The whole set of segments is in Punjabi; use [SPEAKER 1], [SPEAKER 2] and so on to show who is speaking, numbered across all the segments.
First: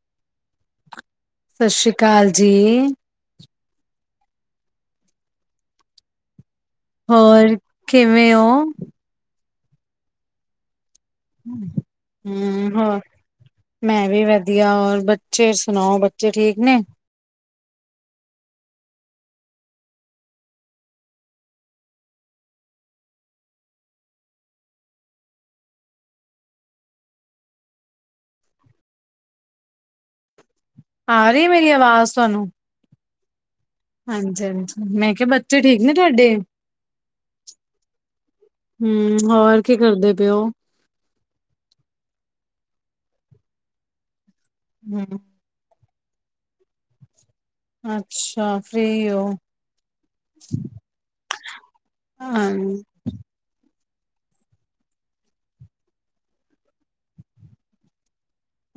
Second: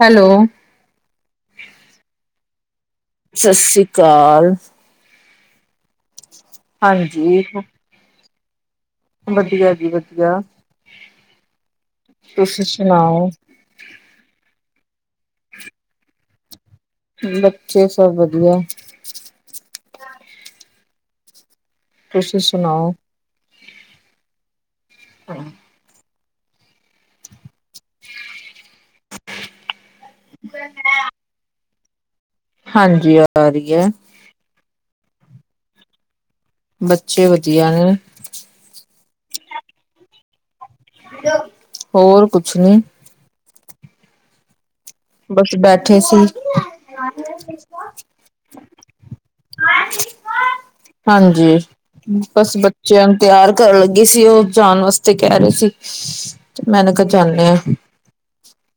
[SPEAKER 1] ਹੈਲੋ,
[SPEAKER 2] ਸਤਿ ਸ਼੍ਰੀ ਅਕਾਲ ਜੀ,
[SPEAKER 1] ਸਤਿ ਸ਼੍ਰੀ ਅਕਾਲ, [inaudible]
[SPEAKER 2] ਹੋਰ, ਕਿਵੇਂ ਔ?
[SPEAKER 1] ਵਧੀਆ ਜੀ ਵਧੀਆ, ਤੁਸੀ
[SPEAKER 2] ਹਮ ਹੋਰ
[SPEAKER 1] ਸੁਣਾਓ?
[SPEAKER 2] ਮੈਂ ਵੀ ਵਧੀਆ ਹੋਰ ਬੱਚੇ ਸੁਣਾਓ ਬੱਚੇ ਠੀਕ ਨੇ?
[SPEAKER 1] ਬੱਚੇ ਸਭ ਵਧੀਆ, ਤੁਸੀਂ ਸੁਣਾਓ? [inaudible] [inaudible]
[SPEAKER 2] ਆ ਰੀ ਮੇਰੀ ਆਵਾਜ਼ ਤੁਹਾਨੂੰ?
[SPEAKER 1] ਹਾਂਜੀ ਆ ਰੀ ਐ,
[SPEAKER 2] ਹਾਂਜੀ ਹਾਂਜੀ ਮੈਂ ਕਿਹਾ ਬੱਚੇ ਠੀਕ ਨੇ ਤੁਹਾਡੇ?
[SPEAKER 1] ਬੱਚੇ ਵਧੀਆ ਨੇ,
[SPEAKER 2] ਹੂੰ ਹੋਰ ਕੀ ਕਰਦੇ ਪਏ ਔ?
[SPEAKER 1] ਹੋਰ ਕੁਛ ਨੀ,
[SPEAKER 2] ਹੂੰ,
[SPEAKER 1] ਬਸ ਬੈਠੇ ਸੀ,
[SPEAKER 2] ਅੱਛਾ ਫ੍ਰੀ ਓ?
[SPEAKER 1] ਹਾਂਜੀ,
[SPEAKER 2] ਹਾਂ
[SPEAKER 1] ਬਸ ਬੱਚਿਆਂ ਨੂੰ ਤਿਆਰ ਕਰਨ ਲੱਗੀ ਸੀ, ਉਹ ਜਾਣ ਵਾਸਤੇ ਕਹਿ ਰਹੇ ਸੀ ਤੇ ਮੈਨ ਕਿਹਾ ਜਾਂਦੇ ਆ,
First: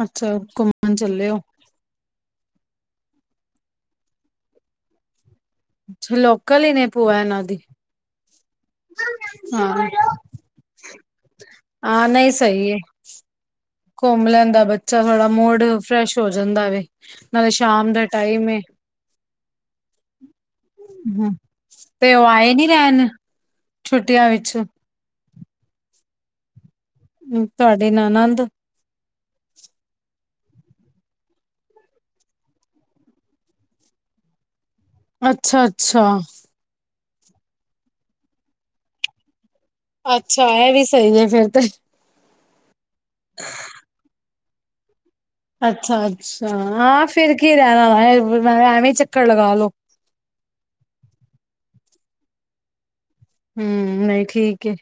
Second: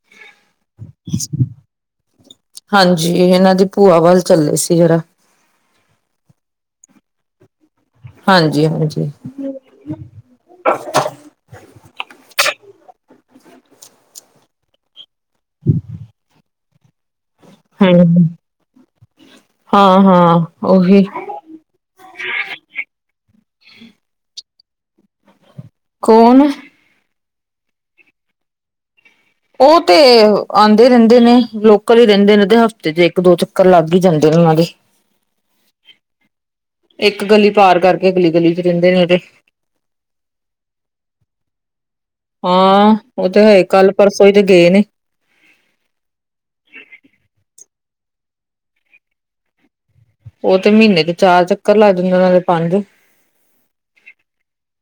[SPEAKER 2] ਅੱਛਾ ਘੁੰਮਣ ਚੱਲੇ ਔ?
[SPEAKER 1] ਹਾਂਜੀ ਇਹਨਾਂ ਦੀ ਭੂਆ ਵੱਲ ਚੱਲੇ ਸੀ ਜਰਾ,
[SPEAKER 2] ਅੱਛਾ ਲੋਕਲ ਈ ਨੇ ਪੂਆ ਇਹਨਾਂ ਦੀ?
[SPEAKER 1] ਹਾਂਜੀ-ਹਾਂਜੀ,
[SPEAKER 2] ਹਾਂ, ਹਾਂ ਨਹੀਂ ਸਈ ਐ। ਘੁੰਮ ਲੈਂਦਾ ਬੱਚਾ ਥੋੜਾ ਮੂਡ ਫਰੈਸ਼ ਹੋ ਜਾਂਦਾ ਵੇ, ਨਾਲੇ ਸ਼ਾਮ ਦਾ
[SPEAKER 1] ਹਮ
[SPEAKER 2] ਟਾਈਮ ਐ,
[SPEAKER 1] ਹਾਂ ਹਾਂ ਉਹੀ
[SPEAKER 2] ਹੂੰ ਤੇ ਉਹ ਆਏ ਨੀ ਰਹਿਣ, ਛੁੱਟੀਆਂ ਵਿੱਚ
[SPEAKER 1] ਕੋਣ?
[SPEAKER 2] ਤੁਹਾਡੇ ਨਾਲ ਆਨੰਦ
[SPEAKER 1] ਉਹ ਤੇ ਆਦੇ ਰਹਿੰਦੇ ਨੇ ਲੋਕਲ ਈ ਰਹਿੰਦੇ ਨੇ ਹਫ਼ਤੇ ਚ ਇੱਕ ਦੋ ਚ, ਲੱਗ ਈ ਜਾਂਦੇ ਨੇ ਉਹਨਾਂ ਦੇ
[SPEAKER 2] ਅੱਛਾ-ਅੱਛਾ,
[SPEAKER 1] ਇੱਕ ਗਲੀ ਪਾਰ ਕਰਕੇ ਅਗਲੀ ਗਲੀ ਚ ਰਹਿੰਦੇ ਨੇ ਜਿਹੜੇ,
[SPEAKER 2] ਅੱਛਾ ਇਹ ਵੀ ਸਈ ਐ ਫੇਰ ਤੇ,
[SPEAKER 1] ਹਾਂ ਉਹ ਤੇ ਹੈ ਕੱਲ ਪਰਸੋਂ ਈ ਤੇ ਗਏ ਨੀ,
[SPEAKER 2] ਅੱਛਾ-ਅੱਛਾ ਹਾਂ ਫਿਰ ਕੀ ਰਹਿਣਾ ਵਾ ਮੈਂ ਐਵੇਂ ਚੱਕਰ ਲਗਾ ਲੋ,
[SPEAKER 1] ਉਹ ਤੇ ਮਹੀਨੇ ਚ ਚਾਰ ਚੱਕਰ ਲੱਗ ਜਾਂਦੇ ਉਹਨਾਂ ਦੇ ਪੰਜ,
[SPEAKER 2] ਹੂੰ ਨਈ ਠੀਕ ਐ।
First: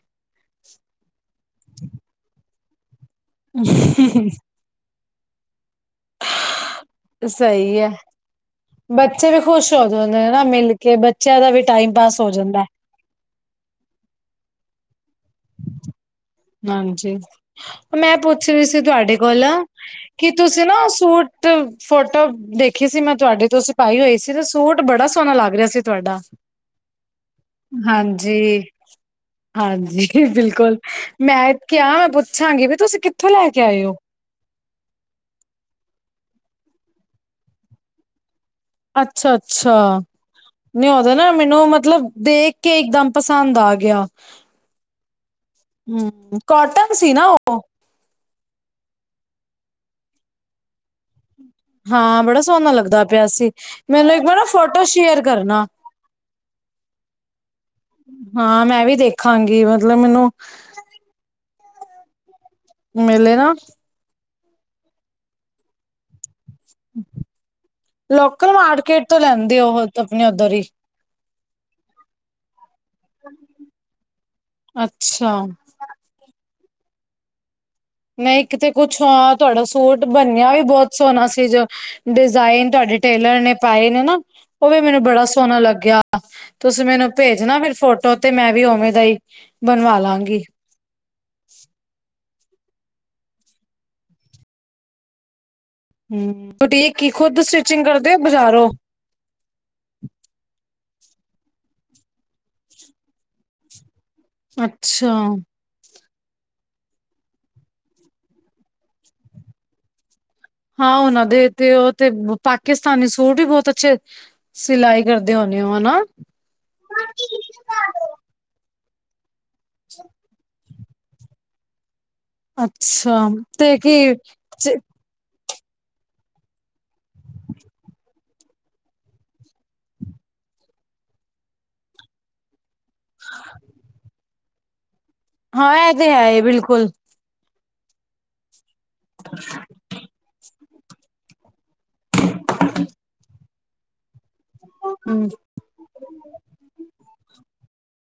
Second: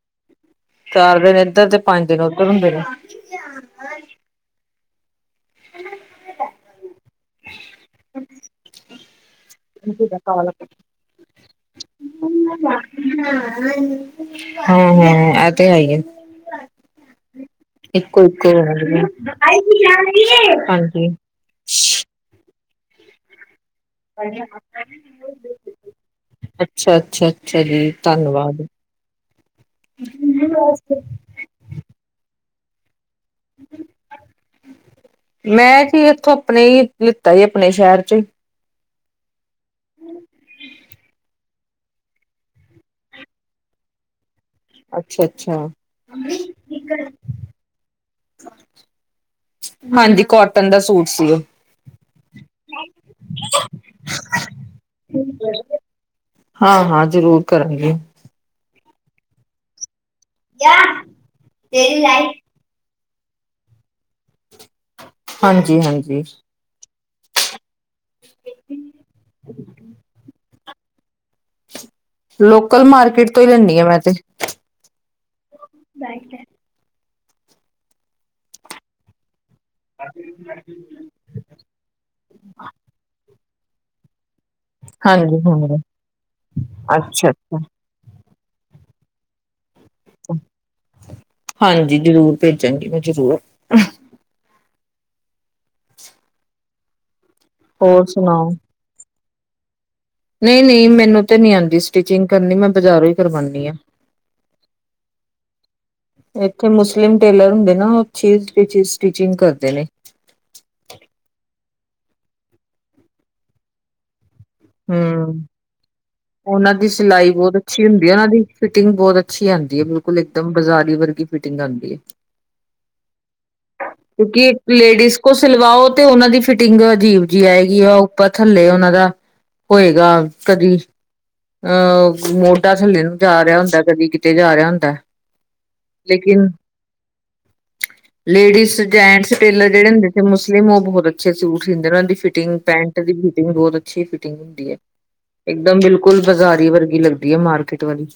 [SPEAKER 1] ਚਾਰ ਦਿਨ ਇੱਧਰ ਤੇ ਪੰਜ ਦਿਨ ਉੱਧਰ ਹੁੰਦੇ ਨੇ,
[SPEAKER 2] [inaudible]
[SPEAKER 1] [inaudible]
[SPEAKER 2] ਸਈ ਐ, ਬੱਚੇ ਵੀ ਖੁਸ਼ ਹੋ ਜਾਂ, ਦੇ ਨਾ ਮਿਲ ਕੇ ਬੱਚਿਆਂ ਦਾ ਵੀ ਟਾਈਮ ਪਾਸ ਹੋ ਜਾਂਦਾ।
[SPEAKER 1] ਹੂੰ-ਹੂੰ ਐ ਤੇ ਹੈ ਈ ਐ।
[SPEAKER 2] ਹਾਂਜੀ ਮੈਂ ਪੁੱਛ
[SPEAKER 1] ਇੱਕੋ
[SPEAKER 2] ਰੀ ਸੀ ਤੁਹਾਡੇ ਕੋਲੋ ਕੀ ਤੁਸੀਂ ਨਾ
[SPEAKER 1] ਹਾਂਜੀ
[SPEAKER 2] ਸੂਟ ਫੋਟੋ ਦੇਖੀ ਸੀ ਮੈਂ ਤੁਹਾਡੇ ਤੋਂ ਪਾਈ ਹੋਈ ਸੀ ਤੇ ਸੂਟ ਬੜਾ ਸੋਹਣਾ ਲੱਗ ਰਿਹਾ ਸੀ ਤੁਹਾਡਾ,
[SPEAKER 1] ਅੱਛਾ, ਅੱਛਾ, ਅੱਛਾ ਜੀ
[SPEAKER 2] ਹਾਂਜੀ
[SPEAKER 1] ਧੰਨਵਾਦ।
[SPEAKER 2] ਹਾਂਜੀ ਬਿਲਕੁਲ ਮੈਂ ਕਿਹਾ ਪੁੱਛਾਂਗੀ ਵੀ ਤੁਸੀਂ ਕਿੱਥੋਂ ਲੈ ਕੇ ਆਏ ਹੋ।
[SPEAKER 1] ਮੈਂ ਇੱਥੋਂ ਹੀ ਲਿੱਤਾ ਸੀ ਆਪਣੇ ਸ਼ਹਿਰ ਚੋ ਹੀ
[SPEAKER 2] ਅੱਛਾ, ਅੱਛਾ। ਨਹੀ ਉਹਦਾ ਨਾ ਮੈਨੂੰ ਮਤਲਬ ਦੇਖ ਕੇ ਇੱਕਦਮ ਪਸੰਦ ਆ ਗਿਆ।
[SPEAKER 1] ਅੱਛਾ ਅੱਛਾ
[SPEAKER 2] ਹਮ ਕੋਟਨ ਸੀ ਨਾ ਉਹ।
[SPEAKER 1] ਹਾਂਜੀ ਕੋਟਨ ਦਾ ਸੂਟ ਸੀਓ।
[SPEAKER 2] ਹਾਂ ਬੜਾ ਸੋਹਣਾ ਲੱਗਦਾ ਪਿਆ ਸੀ, ਮੈਨੂੰ ਇੱਕ ਵਾਰ ਨਾ ਫੋਟੋ ਸ਼ੇਅਰ ਕਰਨਾ।
[SPEAKER 1] ਹਾਂ-ਹਾਂ ਜ਼ਰੂਰ ਕਰਾਗੀ।
[SPEAKER 2] ਹਾਂ ਮੈਂ ਵੀ ਦੇਖਾਂਗੀ ਮਤਲਬ ਮੈਨੂੰ।
[SPEAKER 1] [unintelligible]
[SPEAKER 2] [unintelligible] ਨਾ।
[SPEAKER 1] ਹਾਂਜੀ- ਹਾਂਜੀ।
[SPEAKER 2] ਲੋਕਲ ਮਾਰਕੀਟ ਤੋਂ ਲੈਂਦੇ ਉਹ ਆਪਣੇ ਉੱਧਰ ਹੀ।
[SPEAKER 1] ਲੋਕਲ ਮਾਰਕੀਟ ਤੋਂ ਹੀ ਲੈਂਦੀ ਆਂ ਮੈਂ ਤੇ।
[SPEAKER 2] ਅੱਛਾ
[SPEAKER 1] [unintelligible]
[SPEAKER 2] ਮੈ ਇੱਕ ਤੇ ਕੁਛ ਹਾਂ ਤੁਹਾਡਾ ਸੂਟ ਬਨਿਆ ਵੀ ਬਹੁਤ ਸੋਹਣਾ ਸੀ ਜੋ ਡਿਜ਼ਾਇਨ ਤੁਹਾਡੀੇ ਟੇਲਰ ਨੇ ਪਾਏ ਨੇ ਨਾ ਉਹ ਵੀ ਮੈਨੂੰ ਬੜਾ
[SPEAKER 1] ਹਾਂਜੀ
[SPEAKER 2] ਸੋਹਣਾ
[SPEAKER 1] ਹਾਂਜੀ
[SPEAKER 2] ਲੱਗਿਆ ਤੁਸੀਂ ਮੈਨੂੰ
[SPEAKER 1] ਅੱਛਾ
[SPEAKER 2] ਭੇਜ
[SPEAKER 1] ਅੱਛਾ
[SPEAKER 2] ਨਾ ਫੇਿਰ ਫੋਟੋ ਤੇ ਮੈਂ ਵੀ ਉਵੇਂ ਦਾ ਹੀ ਬਣਵਾ ਲਾਂਗੀ
[SPEAKER 1] ਹਾਂਜੀ ਜ਼ਰੂਰ ਭੇਜਾਂਗੀ ਮੈਂ ਜ਼ਰੂਰ
[SPEAKER 2] ਹਮ ਬਟੀਕ ਕੀ ਖੁੱਦ ਸਟਿਚਿੰਗ
[SPEAKER 1] ਹੋਰ
[SPEAKER 2] ਕਰਦੇਓ ਕੀ
[SPEAKER 1] ਸੁਣਾਓ
[SPEAKER 2] ਬਜ਼ਾਰੋਂ
[SPEAKER 1] ਨਹੀਂ ਨਹੀਂ ਮੈਨੂੰ ਤੇ ਨਹੀਂ ਆਉਂਦੀ ਸਟਿਚਿੰਗ ਕਰਨੀ ਮੈਂ ਬਾਜ਼ਾਰੋਂ ਹੀ ਕਰਵਾਉਦੀ ਹਾਂ
[SPEAKER 2] ਅੱਛਾ
[SPEAKER 1] ਇੱਥੇ ਮੁਸਲਿਮ ਟੇਲਰ ਹੁੰਦੇ ਨਾ ਉਹ [unintelligible] ਸਟਿਚਿੰਗ ਕਰਦੇ ਨੇ
[SPEAKER 2] ਹਾਂ ਉਹਨਾਂ ਦੇ ਤੇ ਉਹ ਤੇ ਪਾਕਿਸਤਾਨੀ ਸੂਟ ਵੀ ਬਹੁਤ ਅੱਛੇ ਸਿਲਾਈ ਕਰਦੇ
[SPEAKER 1] ਹਮ
[SPEAKER 2] ਉਹੇ [unintelligible]
[SPEAKER 1] ਉਹਨਾਂ ਦੀ ਸਿਲਾਈ ਬਹੁਤ ਅੱਛੀ ਹੁੰਦੀ ਉਹਨਾਂ ਦੀ ਫਿਟਿੰਗ ਬਹੁਤ ਅੱਛੀ ਆਉਂਦੀ ਹੈ ਬਿਲਕੁਲ ਇੱਕਮ ਬਾਜ਼ਾਰੀ ਵਰਗੀ ਫਿਟਿੰਗ ਆਉਂਦੀ ਹੈ
[SPEAKER 2] ਅੱਛਾ ਤੇ ਕੀ
[SPEAKER 1] ਕਿਉਂਕਿ ਲੇਡੀਜ਼ ਸਿਲਵਾਓ ਤੇ ਉਹਨਾਂ ਦੀ ਫਿਟਿੰਗ ਅਜੀਬ ਜਿਹੀ ਆਏਗੀ ਆ ਉੱਪਰ ਥੱਲੇ ਉਹਨਾਂ ਦਾ ਹੋਏਗਾ ਕਦੀ ਅਹ ਮੋਢਾ ਥੱਲੇ ਨੂੰ ਜਾ ਰਿਹਾ ਹੁੰਦਾ ਕਦੀ ਕਿਤੇ ਜਾ ਰਿਹਾ ਹੁੰਦਾ
[SPEAKER 2] ਹਾਂ ਇਹ ਤੇ ਹੈਏ
[SPEAKER 1] ਲੇਕਿਨ
[SPEAKER 2] ਬਿਲਕੁਲ
[SPEAKER 1] ਲੇਡੀਜ਼ ਜੈਂਟਸ ਟੇਲਰ ਜਿਹੜੇ ਹੁੰਦੇੇ ਸੁਸਲਿਮ ਉਹ ਬਹੁਤ ਅੱਛੇ ਸੂਟ ਸੀਦੇ ਉਹਨਾਂ ਦੀ ਫਿਟਿੰਗ ਪੈਂਟ ਦੀ ਫਿਟਿੰਗ ਬਹੁਤ ਅੱਛੀ ਫਿਟਿੰਗ ਹੁੰਦੀ ਹੈ
[SPEAKER 2] ਹਮ
[SPEAKER 1] ਇਕਦਮ ਬਿਲਕੁਲ ਬਾਜ਼ਾਰੀ ਵਰਗੀ ਲੱਗਦੀ ਹੈ ਮਾਰਕੀਟ ਵਾਲੀ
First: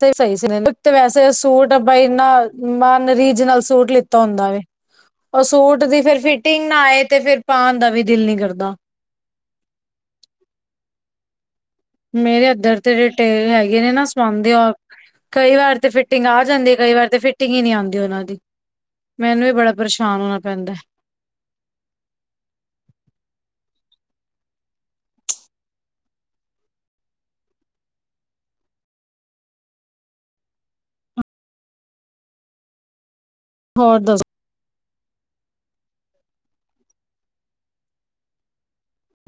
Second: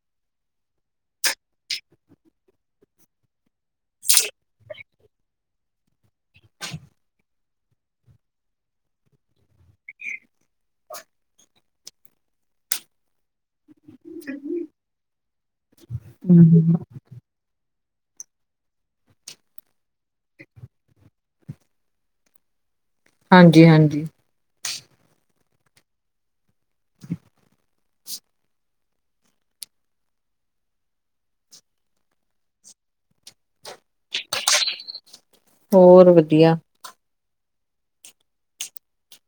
[SPEAKER 2] ਤੇ ਸਹੀ ਸੀ ਵੈਸੇ ਸੂਟ ਬਨਾ ਮਨ [unintelligible] ਰੀਜਨਲ ਸੂਟ ਲਿੱਤਾ ਹੁੰਦਾ ਵ ਉਹ ਸੂਟ ਦੀ ਫਿਰ ਫਿਟਿੰਗ ਨਾ ਆਏ ਤੇ ਫਿਰ ਪਾਉਣ ਦਾ ਵੀ ਦਿਲ ਨਹੀ ਕਰਦਾ ਮੇਰੇ ਇਧਰ ਤੇ ਟੇਲਰ ਹੈਗੇ ਨੇ ਨਾ ਸਵਾਉਦੇ ਕਈ ਵਾਰ ਤੇ ਫਿਟਿੰਗ ਆ ਜਾਂਦੀ ਹੈ ਕਈ ਵਾਰ ਤੇ [unintelligible] ਟਟਿੰਗ ਹੀ ਨੀ ਆਉਂਦੀ ਉਹਨਾਂ ਦੀ ਮੈਨੂੰ ਵੀ ਬੜਾ ਪਰੇਸ਼ਾਨ ਹੋਣਾ ਪੈਂਦਾ।
[SPEAKER 1] ਹਾਂਜੀ-ਹਾਂਜੀ
[SPEAKER 2] ਹੋਰ। ਦੱਸੋ
[SPEAKER 1] ਹੋਰ ਵਧੀਆ।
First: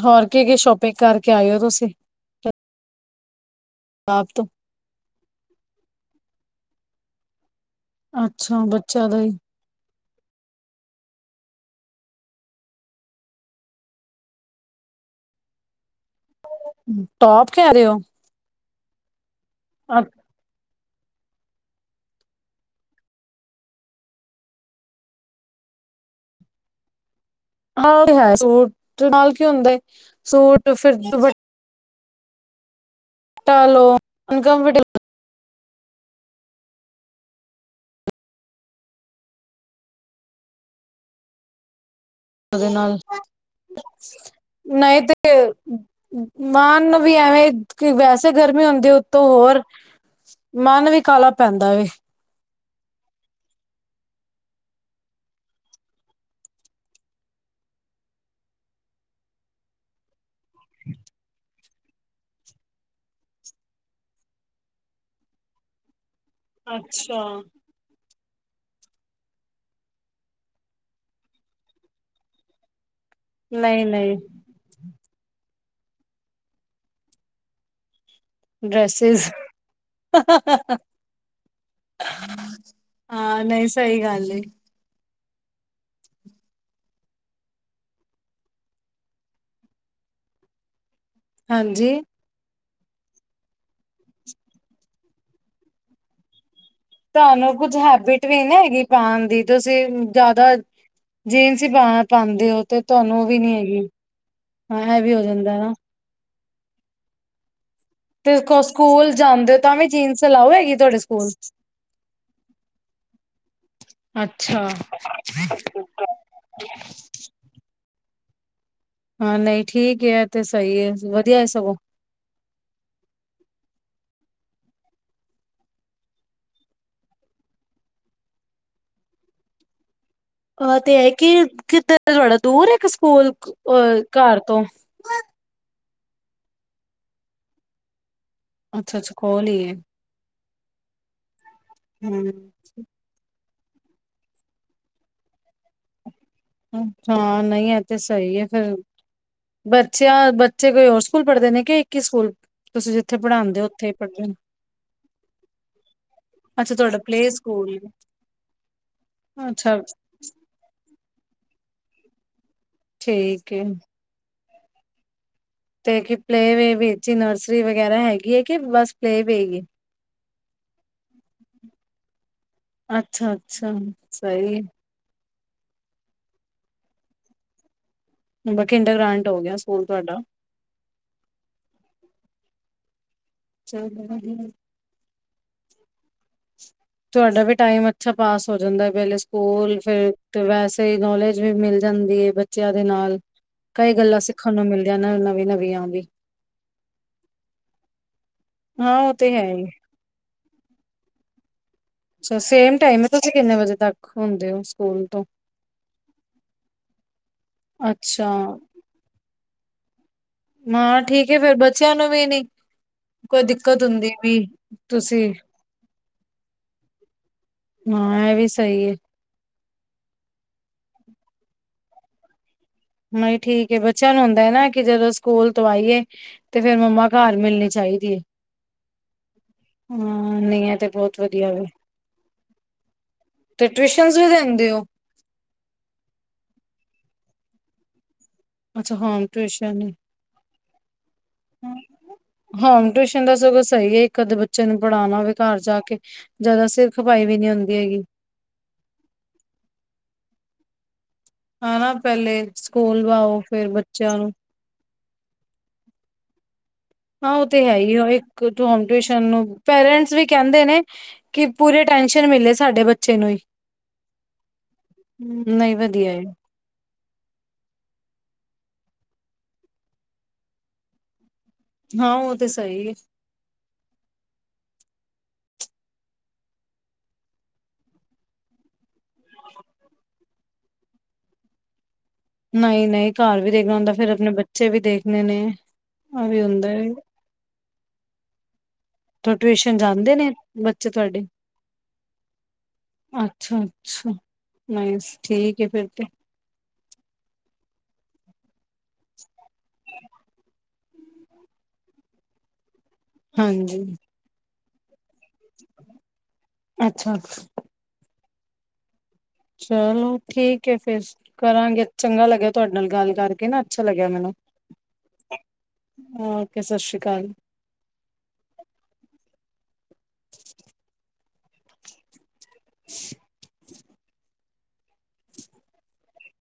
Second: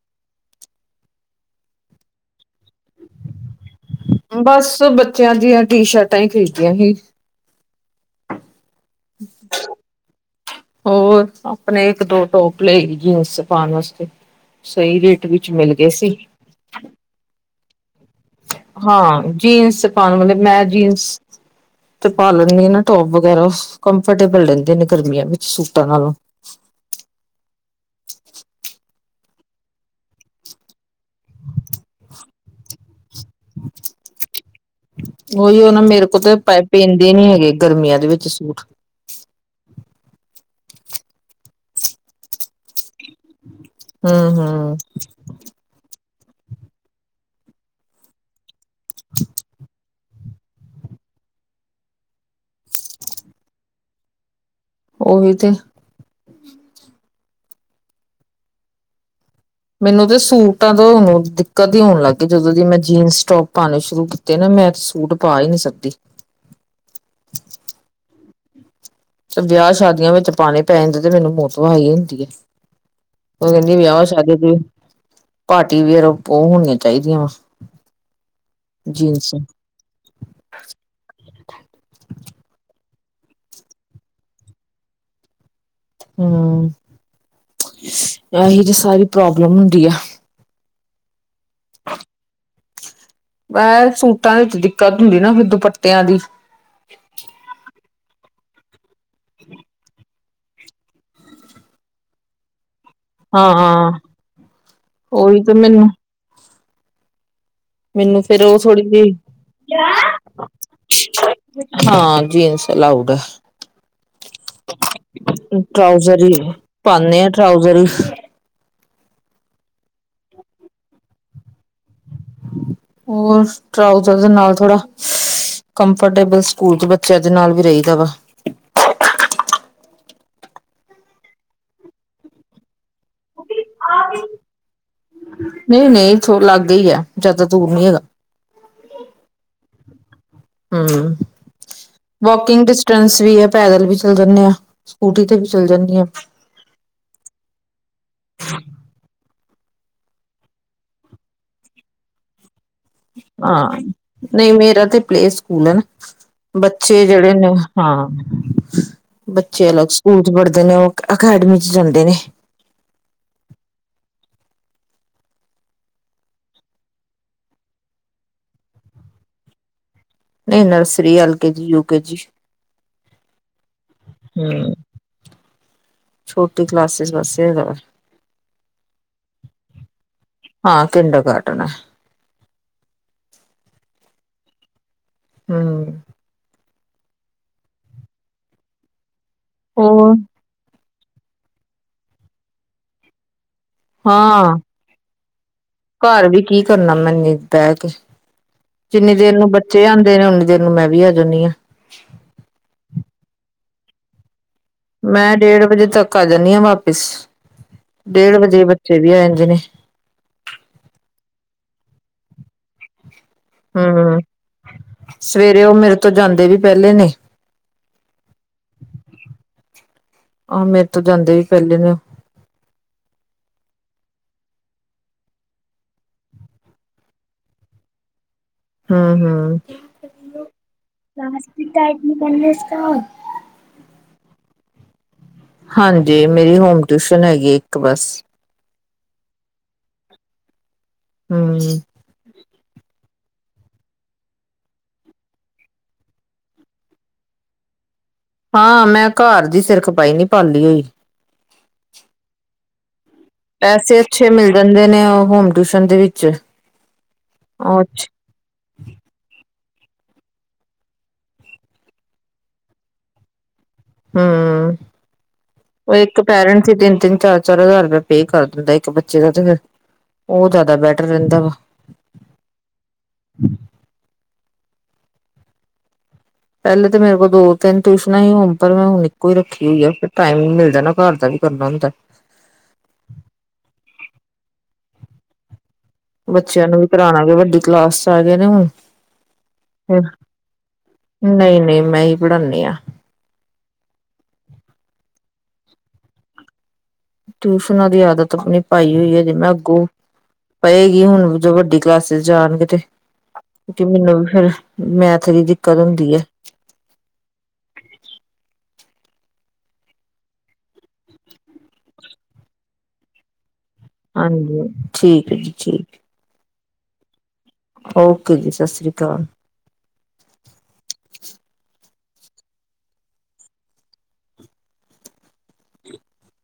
[SPEAKER 2] ਹੋਰ ਕੀ-ਕੀ ਸ਼ੋਪਿੰਗ ਕਰਕੇ ਆਏ ਹੋ ਤੁਸੀਂ। ਆਪ ਤੋਂ
[SPEAKER 1] ਬਸ ਬੱਚੇਆਂ ਦੀਆਂ ਟੀ-ਸ਼ਰਟਾਂ ਹੀ ਖਰੀਦੀਆਂ ਸੀ।
[SPEAKER 2] ਅੱਛਾ। ਬੱਚੇਆਂ ਦਾ ਹੀ।
[SPEAKER 1] ਹੋਰ ਆਪਣੇ ਇੱਕ, ਦੋ ਟੋਪ ਲਏ ਜੀਨਸ ਪਾਉਣ ਵਾਸਤੇ। ਸਈ ਰੇਟ ਵਿੱਚ ਮਿਲ ਗਏ ਸੀ
[SPEAKER 2] ਟੋਪ ਕਹਿ ਰਹੇ ਹੋ?
[SPEAKER 1] ਹਾਂ ਜੀਨਸ ਪਾਣ ਵਾਲੇ ਮੈਂ ਜੀਨਸ ਤੇ ਪਾ ਲੈਣੀ ਆ ਨਾ ਟੋਪ ਵਗੈਰਾ ਓ ਕੰਫਰਟੇਬਲ ਰਹਿੰਦੇ ਨੇ ਗਰਮੀਆਂ ਵਿੱਚ ਸੂਟਾਂ ਨਾਲੋਂ
[SPEAKER 2] ਆ ਰਿਹਾ ਸੂਟ ਸੂਟ ਨਾਲ ਕੀ ਹੁੰਦੇ ਸੂਟ ਫਿਰ ਦੁਪੱਟਾ ਲੋ ਅਨਕਮਫਰਟੇਬਲ
[SPEAKER 1] ਉਹੀਹੋ ਨਾ ਮੇਰੇ ਕੋਲ ਤੇ ਪੈਂਦੇ ਨੀ ਹੈਗੇ ਗਰਮੀਆਂ ਦੇ ਵਿੱਚ ਸੂਟ
[SPEAKER 2] ਉਦੇ ਨਾਲ
[SPEAKER 1] ਹਮ ਹਮ
[SPEAKER 2] ਨਈ ਤੇ ਤੇ ਪਾਨ ਨੂੰ ਵੀ ਐਵੇਂ ਕਿ ਵੈਸੇ ਗਰਮੀ ਹੁੰਦੀ ਉੱਤੋਂ ਹੋਰ ਮਨ ਵੀ ਕਾਲਾ ਪੈਂਦਾ ਵੇ
[SPEAKER 1] ਉਹੀ ਤੇ ਮੈਨੂੰ ਤੇ ਸੂਟਾਂ ਤੋਂ ਅਲਕਤੀ ਹੋਣ ਲੱਗ ਗਈ ਜਦੋਂ ਦੀ ਮੈਂ ਜੀਨਸ ਟੋਪ ਪਾਣੇ ਸ਼ੁਰੂ ਕੀਤੇ ਨਾ ਮੈਂ ਸੂਟ ਪਾ ਹੀ ਨੀ ਸਕਦੀ
[SPEAKER 2] ਅੱਛਾ।
[SPEAKER 1] ਤੇ ਵਿਆਹ ਸ਼ਾਦੀਆਂ ਵਿੱਚ ਪਾਨੇ ਪੈ ਜਾਂਦੇ ਤੇ ਮੈਨੂੰ ਮੌਤ ਵਈ ਹੁੰਦੀ ਆ ਮੈਂ ਕਹਿਣੀ
[SPEAKER 2] ਨਹੀਂ
[SPEAKER 1] ਵਿਆਹ
[SPEAKER 2] ਨਹੀਂ
[SPEAKER 1] ਸ਼ਾਦੀ‌ ਤੇ ਪਾਰਟੀ ਵੀਅਰ ਓ ਹੋਣੀਆਂ ਚਾਹੀਦੀਆਂ ਵਾ
[SPEAKER 2] ਡ੍ਰੈਸਿਸ
[SPEAKER 1] ਜੀਨਸ
[SPEAKER 2] ਹਾਂ ਨਈ ਸਹੀ ਗੱਲ ਏ।
[SPEAKER 1] ਹੂੰ ਆਹੀ ਤਾਂ ਸਾਰੀ ਪ੍ਰੋਬਲਮ ਹੁੰਦੀ ਆ
[SPEAKER 2] ਹਾਂਜੀ।
[SPEAKER 1] ਮੈਂ ਸੂਟਾਂ ਵਿੱਚ ਦਿੱਕਤ ਹੁੰਦੀ ਨਾ ਫਿਰ ਦੁਪੱਟਿਆਂ ਦੀ
[SPEAKER 2] ਤੁਹਾਨੂੰ ਕੁੱਝ ਹੈਬਿਟ ਵੀ ਨੀ ਨਾ ਹੈਗੀ ਪਾਨ ਦੀ ਤੁਸੀਂ ਜਾਦਾ ਜੀਨਸ ਹੀ ਪਾ ਪਾਂਦੇ ਹੋ ਤੇ ਤੁਹਾਨੂੰ ਓ ਵੀ ਨੀ ਹੈਗੀ
[SPEAKER 1] ਹਾਂ
[SPEAKER 2] ਹਾਂ ਇਹ ਵੀ ਹੋ
[SPEAKER 1] ਉਹੀ ਤੇ
[SPEAKER 2] ਜਾਂਦਾ ਨਾ
[SPEAKER 1] ਮੈਨੂੰ ਮੈਨੂੰ
[SPEAKER 2] ਤੇ
[SPEAKER 1] ਫੇਰ ਓ ਥੋੜੀ
[SPEAKER 2] ਸਕੂਲ ਜਾਂਦੇ ਹੋ ਤਾਂ
[SPEAKER 1] ਜਿਹੀ
[SPEAKER 2] ਵੀ ਜੀਨਸ ਅਲਾਓ ਹੈਗੀ ਤੁਹਾਡੇ ਸਕੂਲ?
[SPEAKER 1] ਹਾਂ ਜੀਨਸ ਅਲਾਊਡ
[SPEAKER 2] ਅੱਛਾ।
[SPEAKER 1] ਤੇ ਟਰਾਊਜ਼ਰ ਹੀ ਪਾਨੇ ਆ ਟਰਾਊਜ਼ਰ
[SPEAKER 2] ਹਾਂ ਨਈ ਠੀਕ ਏ ਐ ਸਹੀ ਏ ਵਧੀਆ ਏ ਸਗੋਂ
[SPEAKER 1] ਹੋਰ ਟਰਾਊਜ਼ਰ ਦੇ ਨਾਲ ਥੋੜਾ ਕੰਫਰਟੇਬਲ ਸਕੂਲ 'ਚ ਬੱਚਿਆਂ ਦੇ ਨਾਲ ਵੀ ਰਹੀਦਾ ਵਾ
[SPEAKER 2] ਅਹ ਤੇ ਐ ਕਿ ਕਿੱਧਰ ਥੋੜਾ ਦੂਰ ਆ ਇੱਕ ਸਕੂਲ ਅ ਘਰ ਤੋਂ
[SPEAKER 1] ਨਈ ਨਈ ਲਾਗੇ ਹੀ ਆ ਜਿਆਦਾ ਦੂਰ ਨੀ ਹੈਗਾ
[SPEAKER 2] ਅੱਛਾ ਅੱਛਾ ਕੋਲ ਹੀ ਏ
[SPEAKER 1] ਹਾਂ ਵਾਕਿੰਗ ਡਿਸਟੈਂਸ ਵੀ ਆ ਪੈਦਲ ਵੀ ਚੱਲ ਜਾਂਦੇ ਆਂ ਸਕੂਟੀ ਤੇ ਵੀ ਚੱਲ ਜਾਣੀ ਆ।
[SPEAKER 2] ਅੱਛਾ ਨਈ ਏ ਤੇ ਸਹੀ ਆ ਫਿਰ ਬੱਚੇਆਂ ਬੱਚੇ ਕੋਈ ਹੋਰ ਸਕੂਲ ਪੜ੍ਹਦੇ ਨੇ ਕੇ ਇੱਕ ਹੀ ਸਕੂਲ ਤੁਸੀਂ ਜਿੱਥੇ ਪੜ੍ਹਾਉਂਦੇ ਹੋ
[SPEAKER 1] ਹਾਂ
[SPEAKER 2] ਉੱਥੇ ਹੀ ਪੜ੍ਹਦੇ ਨੇ?
[SPEAKER 1] ਨਈ ਮੇਰਾ ਤੇ ਪਲੇਅ ਸਕੂਲ ਆ ਨਾ
[SPEAKER 2] ਅੱਛਾ ਤੁਹਾਡਾ
[SPEAKER 1] ਬੱਚੇ
[SPEAKER 2] ਪਲੇ
[SPEAKER 1] ਜੇੜੇ ਨੇ
[SPEAKER 2] ਸਕੂਲ ਹੈ।
[SPEAKER 1] ਹਾਂ ਬੱਚੇ
[SPEAKER 2] ਅੱਛਾ
[SPEAKER 1] ਅਲੱਗ ਸਕੂਲ 'ਚ ਪੜ੍ਹਦੇ ਨੇ ਓ ਅਕੈਡਮੀ 'ਚ ਜਾਂਦੇ ਨੇ।
[SPEAKER 2] ਠੀਕ ਏ। ਤੇ ਕੀ ਪਲੇ ਵੇ ਹੀ ਨਰਸਰੀ ਵਗੈਰਾ ਹੈਗੀ ਹੈ ਕਿ ਬਸ ਪਲੇਵੇ ਹੀ ਏ।
[SPEAKER 1] ਨਹੀਂ nursery L K G UK G.
[SPEAKER 2] ਅੱਛਾ, ਅੱਛਾ ਸਹੀ।
[SPEAKER 1] ਹਮ ਛੋਟੀ ਕਲਾਸਿਸ ਵਾਸੇ
[SPEAKER 2] ਬਾਕੀ ਇੰਡਾਗ੍ਰਾਂਟ ਹੋ ਗਿਆ ਸਕੂਲ ਤੁਹਾਡਾ।
[SPEAKER 1] ਹਾ ਕਿੰਡਰ ਗਾਰਡਨ।
[SPEAKER 2] ਚਲ।
[SPEAKER 1] ਹਾ।
[SPEAKER 2] ਤੁਹਾਡਾ ਵੀ ਟਾਈਮ ਅੱਛਾ ਪਾਸ ਹੋ ਜਾਂਦਾ ਪਹਿਲੇ ਸਕੂਲ ਫਿਰ
[SPEAKER 1] ਹੋਰ
[SPEAKER 2] ਤੇ ਵੈਸੇ ਹੀ ਨੌਲੇਜ ਵੀ ਮਿਲ ਜਾਂਦੀ ਹੈ ਬੱਚਿਆਂ ਦੇ ਨਾਲ ਕਈ ਗੱਲਾਂ ਸਿੱਖਣ
[SPEAKER 1] ਹਾਂ
[SPEAKER 2] ਨੂੰ ਮਿਲ ਨਵੀਆਂ, ਨਵੀਆਂ।
[SPEAKER 1] ਘਰ ਵੀ ਕੀ ਕਰਨਾ ਮੈਨੇ ਬਹਿ ਕੇ।
[SPEAKER 2] ਹਾਂ ਉਹ
[SPEAKER 1] ਜਿੰਨੀ
[SPEAKER 2] ਤੇ
[SPEAKER 1] ਦੇਰ
[SPEAKER 2] ਹੈ
[SPEAKER 1] ਨੂੰ
[SPEAKER 2] ਹੀ
[SPEAKER 1] ਬੱਚੇ ਆਉਂਦੇ ਨੇ ਉਓਨੀ ਦੇਰ ਨੂੰ ਮੈਂ ਵੀ ਆ ਜਾਂਦੀ ਹਾਂ।
[SPEAKER 2] ਅੱਛਾ ਸੇਮ ਟਾਈਮ ਹੈ, ਤੁਸੀਂ ਕਿੰਨੇ ਵਜੇ ਤੱਕ ਹੁੰਦੇ ਹੋ। ਸਕੂਲ ਤੋਂ
[SPEAKER 1] ਮੈਂ ਡੇਢ ਵਜੇ ਤੱਕ ਆ ਜਾਂਦੀ ਹਾਂ ਵਾਪਿਸ,
[SPEAKER 2] ਅੱਛਾ
[SPEAKER 1] ਡੇਢ ਵਜੇ ਬੱਚੇ ਵੀ ਆ ਜਾਂਦੇ ਨੇ।
[SPEAKER 2] ਹਾਂ ਠੀਕ ਫੇਰ ਬੱਚਿਆਂ ਨੂੰ ਵੀ ਨੀ ਕੋਈ ਦਿੱਕਤ ਹੁੰਦੀ
[SPEAKER 1] ਹੂ
[SPEAKER 2] ਵੀ ਤੁਸੀਂ
[SPEAKER 1] ਸਵੇਰੇ ਉਹ ਮੇਰੇ ਤੋਂ ਜਾਂਦੇ ਵੀ ਪਹਿਲੇ ਨੇ।
[SPEAKER 2] ਹਾਂ ਇਹ ਵੀ ਸਹੀ ਏ।
[SPEAKER 1] ਆਹੋ ਮੇਰੇ ਤੋਂ ਜਾਂਦੇ ਵੀ ਪਹਿਲੇ ਨੇ।
[SPEAKER 2] ਨੀ ਠੀਕ ਏ ਬੱਚਿਆਂ ਨੂੰ ਹੁੰਦਾ ਹੈ ਨਾ ਕਿ ਜਦੋਂ ਸਕੂਲ ਤੋਂ ਆਈਏ ਤੇ ਫੇਰ ਮੰਮਾ ਘਰ ਮਿਲਣੀ ਚਾਹੀਦੀ ਏ।
[SPEAKER 1] ਹਾਂ ਹਾਂ
[SPEAKER 2] ਨਹੀਂ ਇਹ ਤੇ ਬਹੁਤ ਵਧੀਆ
[SPEAKER 1] ਪਲਾਸਟ
[SPEAKER 2] ਵੇ
[SPEAKER 1] ਟਾਈਟ ਬਣਦੇ।
[SPEAKER 2] ਤੇ ਟਿਊਸ਼ਨ ਵੀ ਦਿੰਦੇ ਹੋ।
[SPEAKER 1] ਹਾਂਜੀ ਮੇਰੀ ਹੋਮ ਟਿਊਸ਼ਨ ਹੈਗੀ ਇੱਕ ਬਸ।
[SPEAKER 2] ਅੱਛਾ ਹੋਮ ਟਿਊਸ਼ਨ।
[SPEAKER 1] ਹੂੰ
[SPEAKER 2] ਹੋਮ ਟਿਊਸ਼ਨ ਦਾ ਸਗੋਂ ਸਹੀ ਹੈ ਇੱਕ ਅੱਧ ਬੱਚੇ ਨੂੰ ਪੜ੍ਹਾਉਣਾ ਹੋਵੇ ਘਰ ਜਾ ਕੇ। ਜ਼ਿਆਦਾ ਸਿਰ ਖਪਾਈ ਵੀ ਨਹੀਂ ਹੁੰਦੀ ਹੈਗੀ।
[SPEAKER 1] ਹਾਂ ਮੈਂ ਘਰ ਦੀ ਸਿਰ ਖਪਾਈ ਨੀ ਪਾਲੀ ਹੋਈ।
[SPEAKER 2] ਹਨਾ ਪਹਿਲੇ ਸਕੂਲ ਵਾਓ।
[SPEAKER 1] ਪੈਸੇ ਅੱਛੇ ਮਿਲ ਜਾਂਦੇ ਨੇ ਉਹ ਹੋਮ ਟਿਊਸ਼ਨ ਦੇ ਵਿੱਚ।
[SPEAKER 2] ਹਾਂ ਉਹ ਤੇ ਹੈ ਹੀ ਇੱਕ ਹੋਮ ਟਿਊਸ਼ਨ ਨੂੰ ਪੇਰੈਂਟਸ ਵੀ ਕਹਿੰਦੇ ਨੇ ਕਿ ਪੂਰੇ ਟੈਸ਼ਨ ਮਿਲੇ ਸਾਡੇ ਬੱਚੇ ਨੂੰ ਹੀ।
[SPEAKER 1] ਹੂ
[SPEAKER 2] ਨਹੀਂ
[SPEAKER 1] ਉਹ
[SPEAKER 2] ਵਧੀਆ
[SPEAKER 1] ਇੱਕ
[SPEAKER 2] ਏ।
[SPEAKER 1] ਪੈਰੈਂਟ ਸੀ ਤਿੰਨ, ਤਿੰਨ ਚਾਰ ਚਾਰ ਹਜ਼ਾਰ ਰੁਪਇਆ ਪੇ ਕਰ ਦਿੰਦਾ ਇੱਕ ਬੱਚੇ ਦਾ ਤੇ ਫਿਰ ਉਹ ਜ਼ਿਆਦਾ ਬੈਟਰ ਰਹਿੰਦਾ ਵਾ।
[SPEAKER 2] ਹਾਂ ਉਹ ਤੇ ਸਹੀ ਏ।
[SPEAKER 1] ਹੁ। ਪਹਿਲੇ ਤਾਂ ਮੇਰੇ ਕੋਲ ਦੋ ਤਿੰਨ ਟਿਊਸ਼ਨਾਂ ਹੀ ਹੋਣ ਪਰ ਮੈਂ ਹੁਣ ਇੱਕੋ ਹੀ ਰੱਖੀ ਹੋਈ ਆ ਫੇਰ ਟਾਈਮ ਮਿਲਦਾ ਨਾ ਘਰ ਦਾ ਵੀ। ਕਰਨਾ ਹੁੰਦਾ।
[SPEAKER 2] ਨਹੀਂ, ਨਹੀਂ ਘਰ ਵੀ ਦੇਖਣਾ ਹੁੰਦਾ ਫੇਰ ਆਪਣੇ ਬੱਚੇ ਵੀ ਦੇਖਣੇ ਨੇ। ਆ
[SPEAKER 1] ਬੱਚਿਆਂ
[SPEAKER 2] ਹੁੰਦਾ
[SPEAKER 1] ਨੂੰ ਵੀ
[SPEAKER 2] ਏ
[SPEAKER 1] ਪੜ੍ਹਓਨਾ ਵੱਡੀ ਕਲਾਸ ਚ ਆ ਗਏ ਨੇ ਹੁਣ।
[SPEAKER 2] ਟਿਊਸ਼ਨ ਜਾਂਦੇ ਨੇ ਬੱਚੇ ਤੁਹਾਡੇ
[SPEAKER 1] ਨਹੀਂ, ਨਹੀਂ ਮੈਂ ਹੀ ਪੜ੍ਹਾਦੀ ਹਾਂ।
[SPEAKER 2] ਅੱਛਾ, ਅੱਛਾ ਬਸ ਠੀਕ ਹੈ ਫਿਰ ਤੇ।
[SPEAKER 1] ਟਿਊਸ਼ਨਾਂ ਦੀ ਆਦਤ ਆਪਣੀ ਪਾਈ ਹੋਈ ਹੈ, ਜਿਵੇਂ ਅੱਗੋਂ ਪਏਗੀ ਹੁਣ ਜੋ ਵੱਡੀ ਕਲਾਸਿਸ ਜਾਣਗੇ ਤੇ
[SPEAKER 2] ਹਾਂਜੀ
[SPEAKER 1] ਮੈਨੂੰ ਵੀ ਫੇਰ ਮੈਥ ਦੀ ਦਿੱਕਤ ਹੁੰਦੀ ਐ।
[SPEAKER 2] ਅੱਛਾ, ਅੱਛ ਚਲੋ ਠੀਕ ਐ ਫੇਰ, ਕਰਾਂਗੇ ਚੰਗਾ ਲੱਗਿਆ ਤੁਐਡੇ ਨਾਲ ਗੱਲ ਕਰਕੇ ਨਾ। ਅੱਛਾ ਲੱਗਿਆ ਮੈਨੂੰ,
[SPEAKER 1] ਹਾਂਜੀ ਠੀਕ ਹੈ ਜੀ ਠੀਕ
[SPEAKER 2] ਓਕੇ ਸਤ ਸ੍ਰੀ ਕਾਲ।
[SPEAKER 1] ਓਕੇ ਜੀ ਸਤ ਸ੍ਰੀ ਕਾਲ।
[SPEAKER 2] [inaudible]
[SPEAKER 1] [inaudible]